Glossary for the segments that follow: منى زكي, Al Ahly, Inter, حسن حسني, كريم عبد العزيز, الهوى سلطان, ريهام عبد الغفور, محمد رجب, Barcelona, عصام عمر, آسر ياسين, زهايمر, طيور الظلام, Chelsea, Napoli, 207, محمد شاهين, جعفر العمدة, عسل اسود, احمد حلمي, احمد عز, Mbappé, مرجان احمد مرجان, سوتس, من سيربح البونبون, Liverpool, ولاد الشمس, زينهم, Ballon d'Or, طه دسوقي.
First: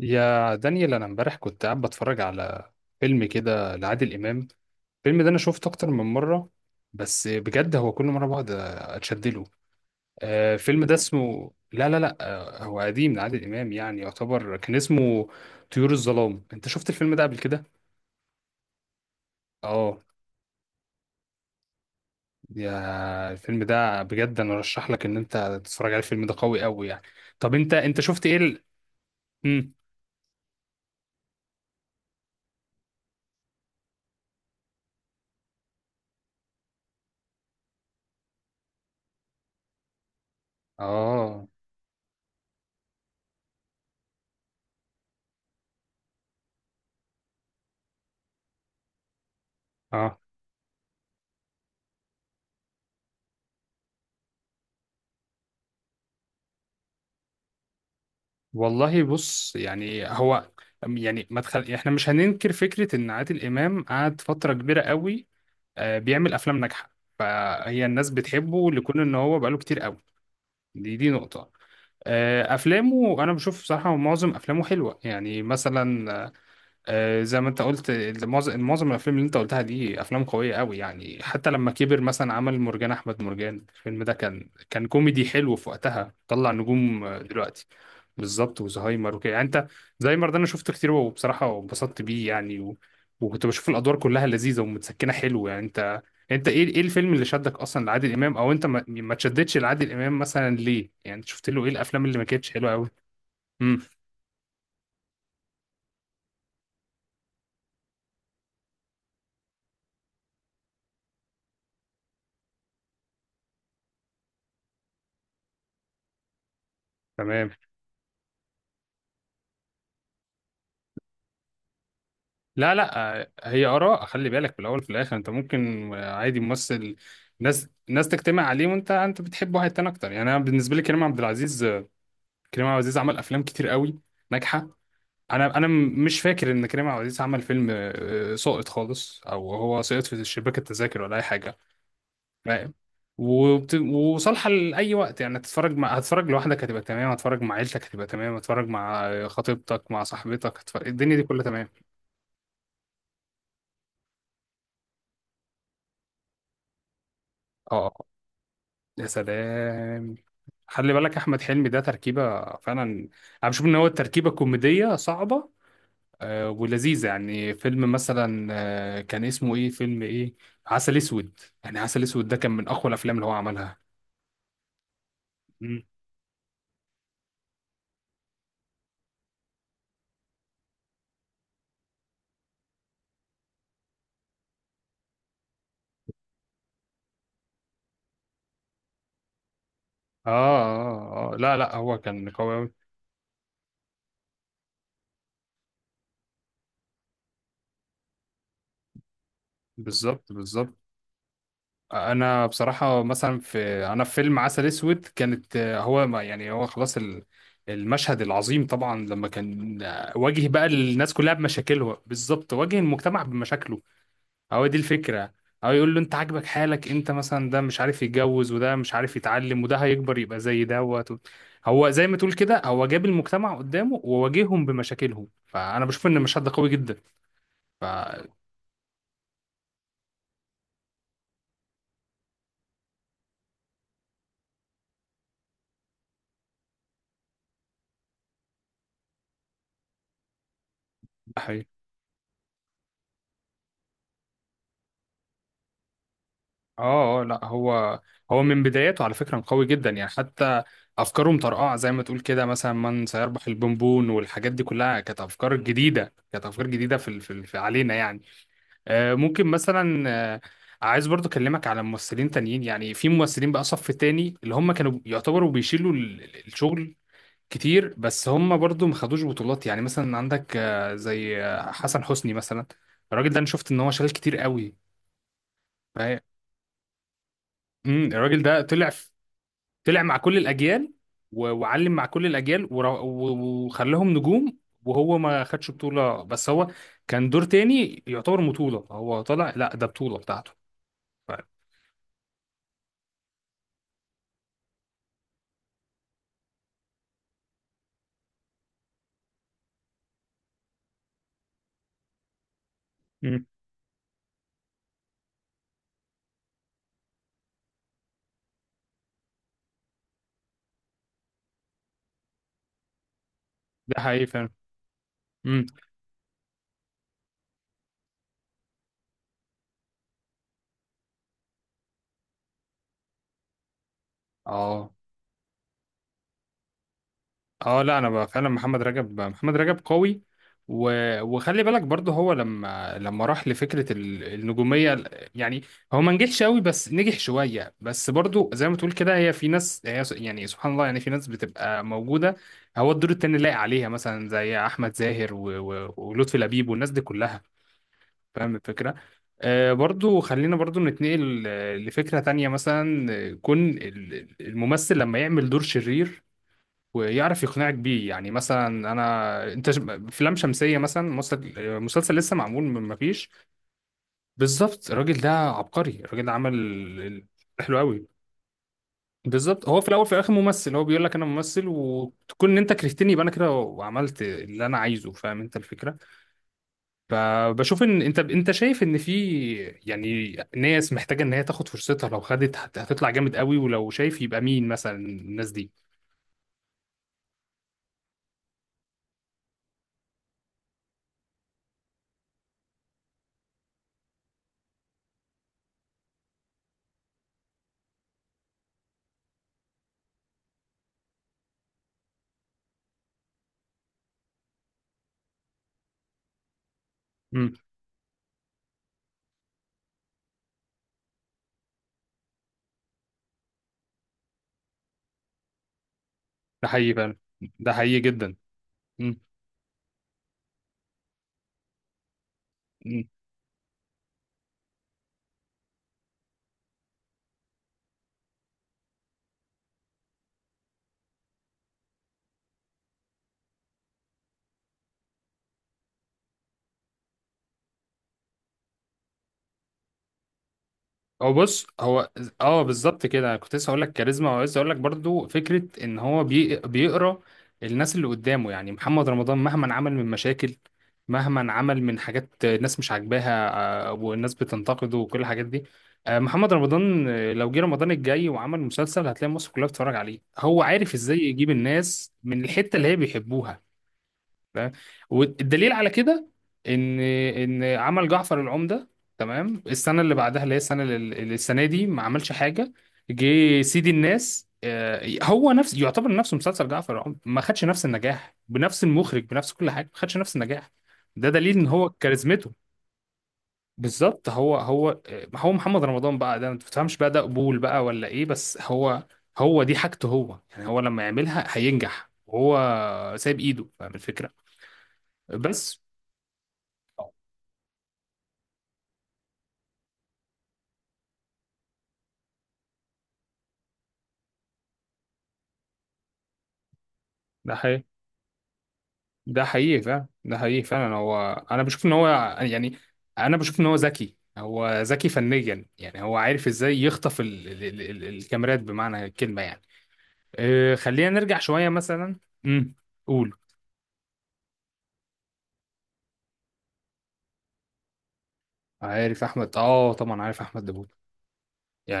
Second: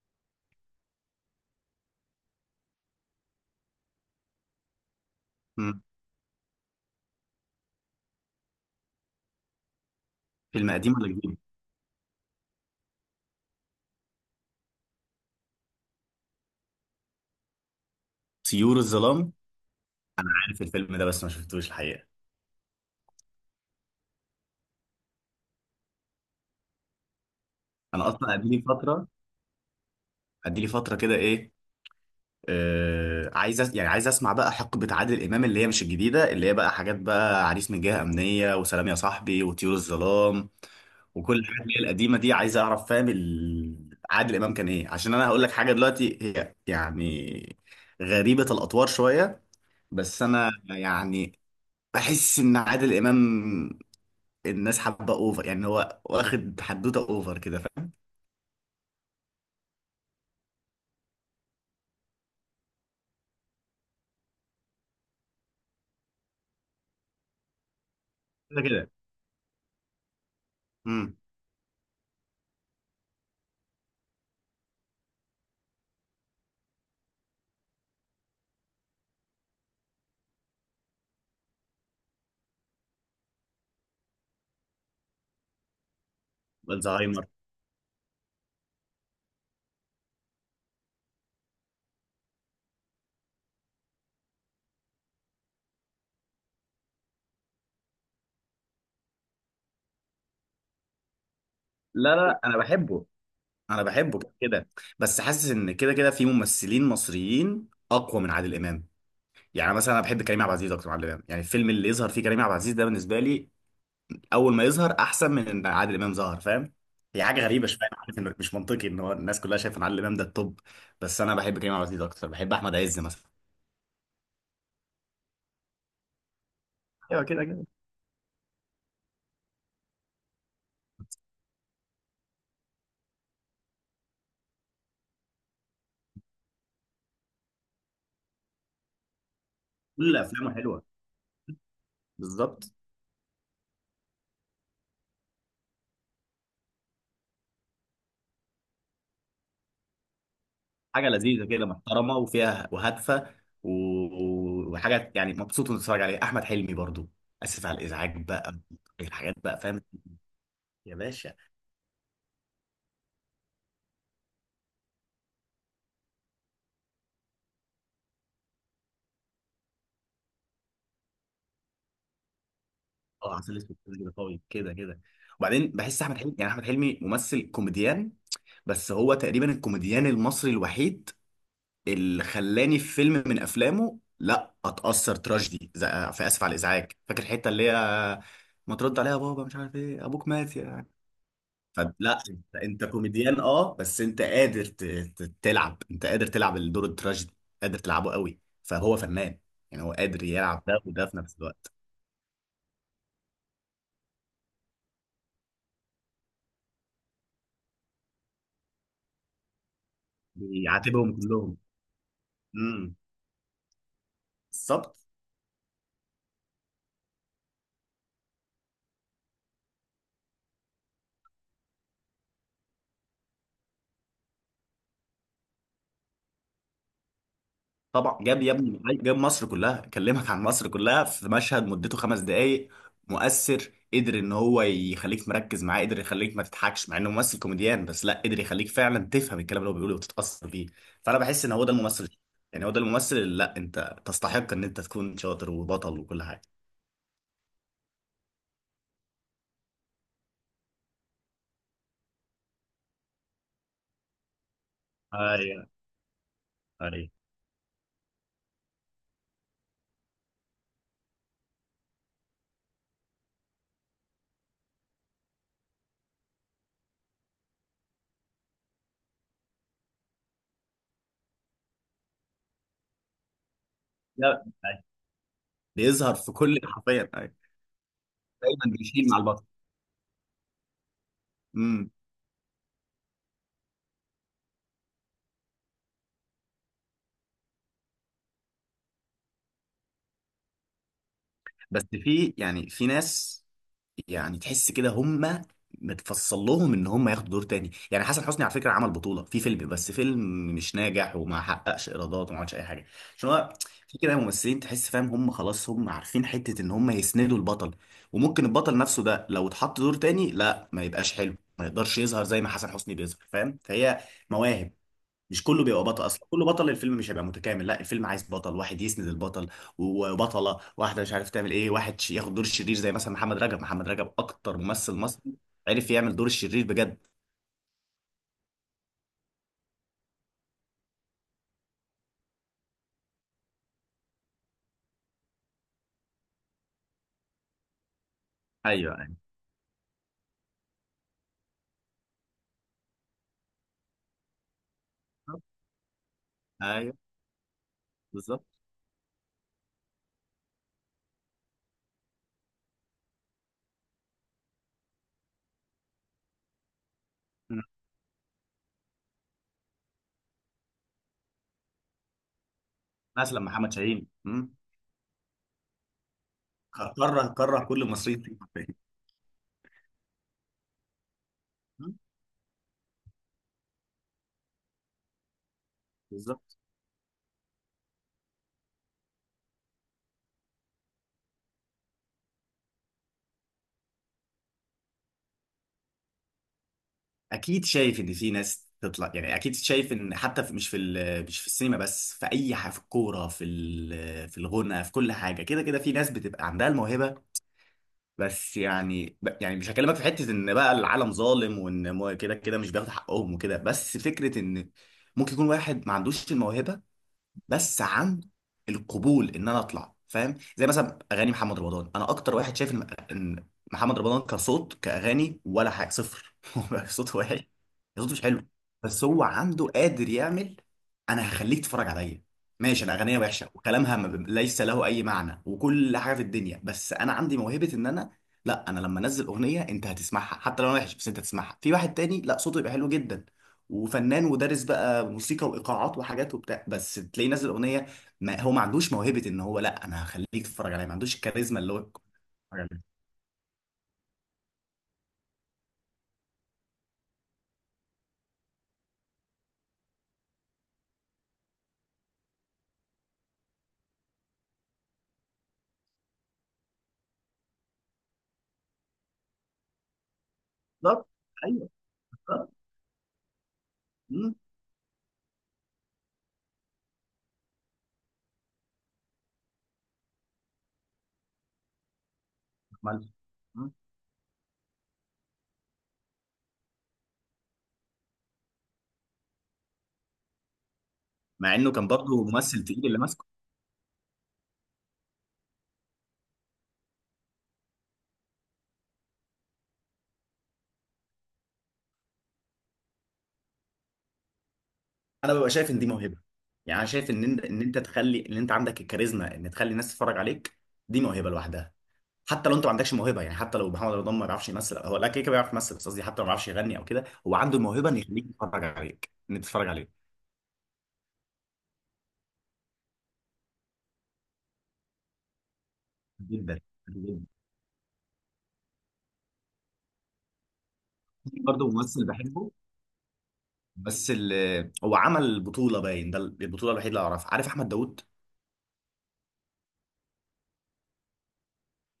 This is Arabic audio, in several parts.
يا دانيال، انا امبارح كنت قاعد بتفرج على فيلم كده لعادل امام. الفيلم ده انا شفته مم. اكتر من مره. بس بجد هو كل مره بقعد اتشد له. فيلم الفيلم قديم ده ولا جديد؟ اسمه لا لا لا آه، هو قديم لعادل امام، يعني يعتبر كان اسمه طيور الظلام. انت شفت الفيلم ده قبل كده؟ طيور الظلام. اه. عارف الفيلم ده بس ما شفتوش الحقيقه. يا الفيلم ده بجد انا ارشح لك ان انت تتفرج على الفيلم ده قوي قوي يعني. طب انت انا شفت اصلا ايه قد لي فتره، مم. قد لي فتره كده. ايه آه، عايز أس... يعني عايز اسمع بقى حقبه عادل امام اللي هي مش الجديده، اللي هي بقى حاجات بقى: عريس من جهه امنيه، وسلام يا صاحبي، وطيور الظلام وكل اه الحاجات اللي هي القديمه دي. عايز اعرف فاهم عادل امام كان ايه، عشان انا هقول لك حاجه دلوقتي، هي يعني غريبه الاطوار شويه. اه. بس انا يعني بحس ان عادل امام الناس حابه اوفر، يعني هو واخد حدوته اوفر كده، فاهم؟ والله بص، يعني هو، يعني ما تخل... يعني احنا مش هننكر فكرة ان عادل امام قعد فترة كبيرة قوي، بيعمل افلام ناجحة، فهي الناس كده بتحبه كده. لكون ان هو بقاله كتير قوي. دي امم. نقطة. افلامه انا بشوف بصراحة معظم افلامه حلوة، يعني مثلا زي ما انت قلت معظم الافلام اللي انت قلتها دي افلام قويه قوي يعني. حتى لما كبر مثلا عمل مرجان احمد مرجان، الفيلم ده كان كوميدي حلو في وقتها، طلع نجوم الزهايمر. دلوقتي. بالظبط، وزهايمر وكده يعني. انت زهايمر ده انا شفته كتير وبصراحه انبسطت بيه يعني وكنت بشوف الادوار كلها لذيذه ومتسكنه حلو يعني. انت ايه الفيلم اللي شدك اصلا لعادل امام، او انت ما تشدتش لعادل امام مثلا ليه يعني؟ انت شفت له ايه الافلام لا اللي ما لا، كانتش انا حلوه قوي؟ بحبه، امم. انا بحبه كده كده. بس حاسس ان كده كده في ممثلين مصريين اقوى من عادل امام. يعني مثلا انا بحب كريم عبد العزيز اكتر من عادل امام، يعني الفيلم اللي يظهر فيه كريم عبد العزيز ده بالنسبه لي اول ما يظهر احسن من ان عادل امام ظهر، فاهم؟ هي حاجه تمام. غريبه شويه، أنا عارف انه مش منطقي ان هو الناس كلها شايفه ان عادل امام ده التوب. بس انا بحب كريم عبد العزيز اكتر، بحب لا احمد عز مثلا. لا هي آراء، خلي بالك في الأول وفي الآخر. أنت ممكن عادي ممثل، ايوه كده كده. ناس تجتمع عليه، وأنت بتحب واحد تاني أكتر. يعني أنا بالنسبة لي كريم عبد العزيز، كريم عبد العزيز عمل أفلام كتير قوي ناجحة. مش فاكر إن كريم عبد العزيز عمل فيلم ساقط خالص، أو هو سقط كل في افلامه شباك حلوه، التذاكر ولا أي حاجة. بالظبط. فاهم. وصالحة لأي وقت، يعني هتتفرج لوحدك هتبقى تمام، هتتفرج مع عيلتك هتبقى تمام، هتتفرج مع خطيبتك، مع صاحبتك، حاجه الدنيا دي كلها لذيذه كده، تمام. محترمه وفيها وهادفه، و- وحاجه يعني مبسوط وانت بتتفرج عليها. احمد حلمي برضو. اسف على اه، الازعاج بقى، يا الحاجات بقى، فاهم. سلام. خلي يا بالك باشا. احمد حلمي ده تركيبه فعلا. انا بشوف ان هو التركيبه كوميديه صعبه ولذيذه يعني. فيلم مثلا، كان اسمه ايه، فيلم ايه، عسل اسود. يعني عسل اسود ده كان من اقوى الافلام اللي هو اه، عسل اسود عملها. كده قوي، كده كده. وبعدين مم. بحس احمد حلمي، يعني احمد حلمي ممثل كوميديان، بس هو تقريبا الكوميديان المصري الوحيد اللي خلاني في فيلم من افلامه لا اتاثر تراجيدي في اسف على الازعاج، فاكر الحته اللي هي ما ترد عليها يا بابا، مش عارف ايه، ابوك اه مات. اه. اه، لا لا، هو فلا، كان قوي انت أوي. انت كوميديان اه، بس انت قادر تلعب، انت قادر تلعب الدور التراجيدي، قادر تلعبه قوي، فهو فنان، يعني هو قادر بالظبط يلعب بالظبط. ده وده في نفس الوقت. انا بصراحه مثلا، انا في فيلم عسل اسود كانت آه، هو ما- يعني هو خلاص ال- المشهد العظيم طبعا لما كان واجه بقى بيعاتبهم الناس كلها كلهم. بمشاكلها، بالظبط واجه امم. المجتمع بمشاكله. هو دي بالظبط. الفكرة، او يقول له انت عاجبك حالك، انت مثلا ده مش عارف يتجوز، وده مش عارف يتعلم، وده هيكبر يبقى زي دوت. هو زي ما تقول كده هو جاب المجتمع قدامه وواجههم بمشاكلهم، فانا بشوف ان المشهد ده قوي جدا. طبعا ده جاب يا ابني، جاب مصر كلها، كلمك عن مصر كلها في مشهد مدته خمس دقايق. مؤثر، قدر ان هو يخليك مركز معاه، قدر يخليك ما تضحكش مع انه ممثل كوميديان، بس لا قدر يخليك فعلا تفهم الكلام اللي هو بيقوله وتتأثر بيه. فانا بحس ان حقيقي. هو ده الممثل، يعني هو ده الممثل اللي لا انت تستحق ان انت تكون شاطر وبطل وكل حاجه. اه اه، لا، هو من بداياته على فكرة قوي جدا، يعني حتى افكاره مطرقعة زي ما تقول كده، مثلا من سيربح البونبون والحاجات دي كلها كانت افكار ايوه جديدة، كانت افكار جديدة ايوه. في علينا يعني. ممكن مثلا، آه، عايز برضو اكلمك على ممثلين تانيين. يعني في ممثلين بقى صف تاني اللي هم كانوا يعتبروا بيشيلوا الشغل كتير، بس هم برضو ما خدوش بطولات. يعني مثلا عندك زي حسن حسني مثلا، الراجل ده انا شفت ان هو شغال لا كتير أيوة. قوي. بيظهر فهي- في كل، حرفيا، ايوه. الراجل ده دايما بيشيل مع البطل. طلع مع كل الاجيال امم. وعلم مع كل الاجيال، وخلاهم نجوم. وهو ما خدش بطولة، بس هو كان دور تاني يعتبر بطولة، هو طلع لا ده بطولة بتاعته. بس في يعني في ناس يعني تحس كده هم متفصل لهم ان هم ياخدوا دور تاني، يعني حسن حسني على فكره عمل بطوله في فيلم، بس فيلم مش ناجح وما حققش ايرادات وما عملش اي حاجه، ف... عشان هو في كده ممثلين تحس، فاهم، هم خلاص هم عارفين حته ان هم يسندوا البطل، وممكن البطل نفسه ده لو اتحط دور تاني لا ما يبقاش حلو، ما يقدرش يظهر زي ما حسن حسني بيظهر، فاهم؟ ده فهي حقيقي فعلا. مواهب، مش كله امم. بيبقى بطل، اصلا كله بطل الفيلم مش هيبقى متكامل، لا الفيلم عايز بطل واحد يسند البطل وبطله واحده مش عارف تعمل ايه، واحد ياخد دور الشرير، زي مثلا محمد رجب. محمد رجب اكتر اه ممثل مصري عرف يعمل دور الشرير بجد. اه، لا انا بقى فعلا محمد رجب، محمد رجب قوي. و... وخلي بالك برضه هو لما راح لفكره النجوميه. يعني هو ما نجحش قوي بس نجح شويه، بس برضه زي ما تقول ايوه. كده ايوه هي في ناس هي يعني سبحان الله، يعني في ناس بتبقى موجوده هو الدور التاني لايق عليها، مثلا زي احمد زاهر ولطفي لبيب والناس ايوه. دي كلها. بالظبط. فاهم الفكرة. آه برضو خلينا برضو نتنقل لفكرة تانية مثلا، كون الممثل لما يعمل دور شرير ويعرف مم. يقنعك بيه. يعني مثلا انا افلام شمسية مثلا، مسلسل لسه معمول من ما فيش. مثلا محمد شاهين. مم. بالظبط. الراجل ده عبقري، الراجل ده عمل كره ال- كره حلو كل قوي. المصريين فيه حرفياً. بالظبط، هو في الاول في الاخر ممثل، هو بيقول لك انا ممثل، مم. وتكون ان انت كرهتني يبقى انا كده وعملت اللي انا عايزه. فاهم انت الفكرة. بالظبط. فبشوف ان انت شايف ان في، يعني، ناس محتاجه ان هي تاخد فرصتها، لو خدت هتطلع جامد قوي. ولو شايف يبقى مين مثلا الناس دي؟ اكيد شايف ان في ناس تطلع، يعني اكيد شايف ان حتى في، مش مش في السينما بس، في اي حاجه، في الكوره، في الغنى، في كل حاجه، كده كده في ناس بتبقى عندها الموهبه. بس يعني يعني مش هكلمك في حته ان بقى العالم ظالم وان كده كده مش بياخد حقهم وكده، بس فكره ان ممكن يكون واحد ما عندوش الموهبه امم. بس عن القبول ان انا اطلع، فاهم؟ زي مثلا اغاني محمد رمضان، انا اكتر واحد شايف ان، إن محمد رمضان كصوت، كاغاني ولا حاجه، صفر ده هو حقيقي فعلا، صوته وحش، ده حقيقي صوته مش جدا. حلو، بس امم. هو عنده قادر يعمل: انا هخليك تتفرج عليا. ماشي، انا اغنيه وحشه وكلامها ما ب- ليس له اي معنى وكل حاجه في الدنيا، بس انا عندي موهبه ان انا، لا انا لما انزل اغنيه انت هتسمعها حتى لو انا وحش، بس انت هتسمعها. في واحد تاني لا صوته يبقى حلو جدا وفنان ودارس بقى موسيقى وايقاعات وحاجات وبتاع، بس تلاقيه نازل اغنيه، ما هو ما عندوش موهبه ان هو لا انا هخليك تتفرج عليا، ما عندوش الكاريزما بص، اللي هو يتفرج اه، عليها. بالظبط كده، أنا كنت لسه هقول لك كاريزما، وعايز اقول لك برضو فكره ان هو بيقرا الناس اللي قدامه. يعني محمد رمضان مهما عمل من مشاكل، مهما عمل من حاجات الناس مش عاجباها، والناس بتنتقده وكل الحاجات دي، محمد رمضان لو جه رمضان الجاي وعمل مسلسل، هتلاقي مصر كلها بتتفرج عليه. هو عارف بالظبط. ازاي يجيب ايوه. الناس من بالظبط. الحته اللي هي بيحبوها. مم. تمام. والدليل على كده ان عمل جعفر العمدة. تمام، السنه اللي بعدها اللي هي السنه اللي السنه دي ما عملش حاجه، مال. جه مم. سيدي الناس، هو نفس يعتبر نفسه مسلسل جعفر العمدة ما خدش نفس النجاح بنفس المخرج بنفس كل حاجه، ما خدش نفس النجاح. ده مع دليل ان انه كان هو برضه ممثل كاريزمته. تقيل اللي ماسكه. بالظبط، هو هو محمد رمضان بقى، ده ما تفهمش بقى ده قبول بقى ولا ايه، بس هو، هو دي حاجته. هو يعني هو لما يعملها هينجح، وهو سايب ايده. فاهم الفكره. انا ببقى شايف ان بس دي موهبه، يعني انا شايف ان انت تخلي ان انت عندك الكاريزما ان تخلي الناس تتفرج عليك، دي موهبه لوحدها. حتى لو انت ما عندكش موهبه، يعني حتى لو محمد رمضان ما بيعرفش يمثل، هو لا كده كده بيعرف يمثل، بس قصدي حتى لو ما بيعرفش يغني او كده، هو ده عنده حقيقي، الموهبه ان يخليك تتفرج عليك، ان ده تتفرج حقيقي فعلا، عليه. ده حقيقي فعلا. هو انا بشوف ان هو، يعني، انا بشوف ان هو ذكي، هو ذكي فنيا. يعني هو عارف جدا ازاي يخطف جدا. ال ال ال ال الكاميرات بمعنى الكلمه يعني. خلينا نرجع شويه برضه ممثل مثلا. بحبه، امم. قول. بس هو عمل بطولة، باين ده البطولة الوحيدة اللي أعرفها، عارف أحمد داوود؟ عارف احمد، اه طبعا عارف احمد داوود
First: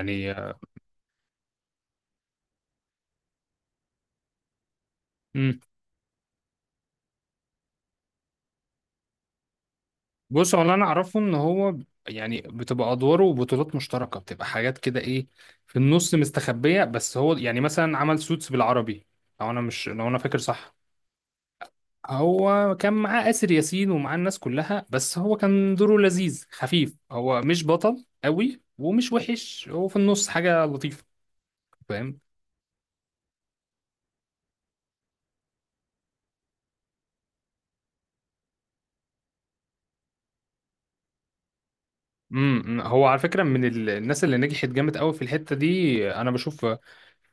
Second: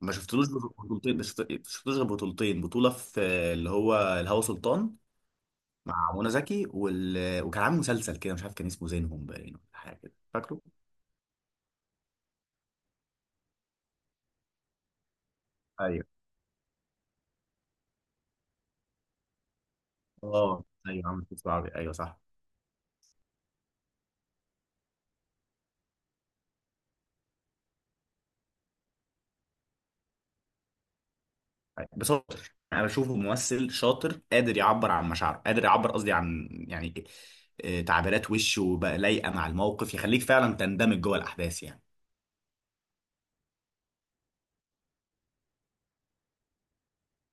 ما شفتلوش بطولتين، ما شفت- شفتلوش غير بطولتين، بطولة في اللي هو الهوى سلطان امم. مع منى زكي وكان عامل مسلسل كده مش عارف، كان اسمه زينهم باين، ولا حاجة كده، بص، فاكره؟ هو اللي انا اعرفه ان هو، يعني، بتبقى ادواره وبطولات مشتركه، بتبقى حاجات كده ايه، في ايوه. النص مستخبيه. بس هو يعني مثلا عمل سوتس بالعربي، لو انا مش لو انا فاكر اه صح. ايوه، عامل مسلسل عربي، ايوه صح. هو كان معاه آسر ياسين ومعاه الناس كلها، بس هو كان دوره لذيذ خفيف، هو مش بطل قوي ومش وحش، هو في النص حاجة لطيفة. فاهم. بصراحة انا بشوفه ممثل شاطر، قادر يعبر عن مشاعره، قادر يعبر، قصدي عن، يعني آه، تعبيرات وشه بقى لايقه مع الموقف، يخليك فعلا تندمج جوه الاحداث يعني. امم. هو على فكرة من الناس اللي نجحت جامد قوي في الحتة دي، انا بشوف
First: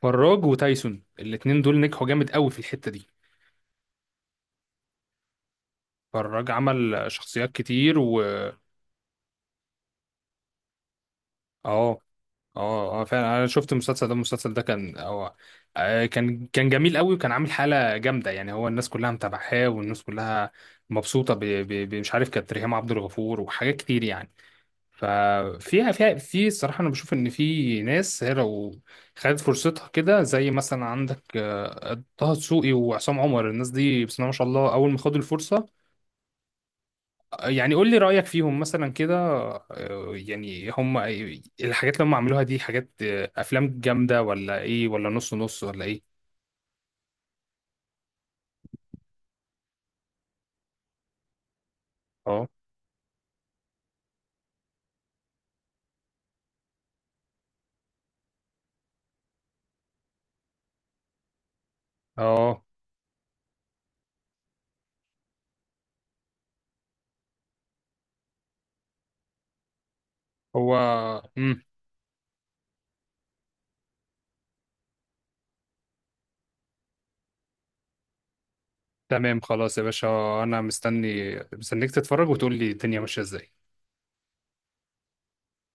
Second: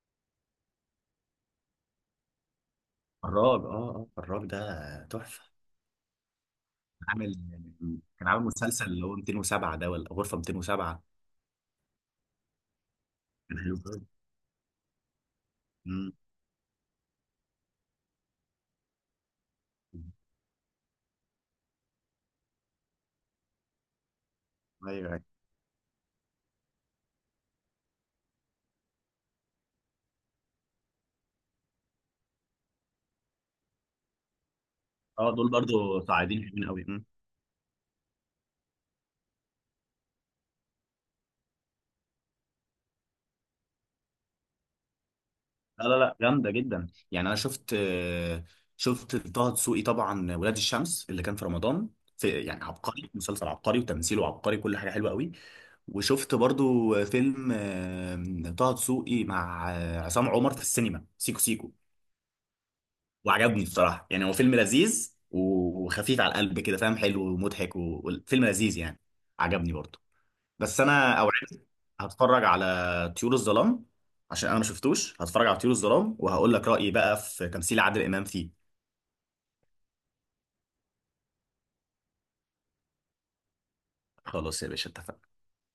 فراج وتايسون، الاتنين دول نجحوا جامد قوي في الحتة دي. فراج اه. اه فراج ده تحفه. فراج عمل عامل، شخصيات كتير و... كان عامل مسلسل اللي هو 207، ده ولا غرفه 207. اه اه اه فعلا، انا كان شفت حلو قوي. المسلسل ده، المسلسل ده كان هو أمم. كان جميل قوي، وكان عامل حاله جامده يعني، هو الناس كلها متابعاه، والناس كلها مبسوطه مش عارف، كانت ريهام عبد الغفور وحاجات كتير يعني. ايوه أيوة. ففيها، فيها في الصراحه انا بشوف ان في ناس هي لو خدت فرصتها، كده زي مثلا عندك طه دسوقي وعصام عمر، الناس دي بسم الله ما شاء الله اول ما خدوا اه، دول الفرصه. برضو صاعدين حلوين قوي. يعني قول لي رأيك فيهم مثلا كده. يعني هم الحاجات اللي هم عملوها دي حاجات أفلام جامدة ولا إيه ولا نص نص لا ولا لا إيه؟ لا، جامده جدا. يعني انا شفت، شفت طه دسوقي طبعا ولاد الشمس اللي كان في رمضان، في أه يعني عبقري، مسلسل عبقري وتمثيله عبقري، كل حاجه حلوه قوي. وشفت برضو فيلم آه، طه دسوقي مع آه، عصام عمر في السينما، سيكو سيكو، أه. وعجبني بصراحه، يعني هو فيلم لذيذ وخفيف على القلب كده، فاهم، حلو ومضحك وفيلم لذيذ يعني، عجبني برضو. هو. بس انا مم. اوعدك، هتفرج على طيور الظلام، عشان انا ما شفتوش، هتفرج على طيور الظلام وهقول لك رايي بقى في تمثيل عادل امام فيه. تمام خلاص يا باشا. أنا مستني مستنيك تتفرج وتقول لي الدنيا ماشية إزاي. خلاص يا باشا، اتفقنا.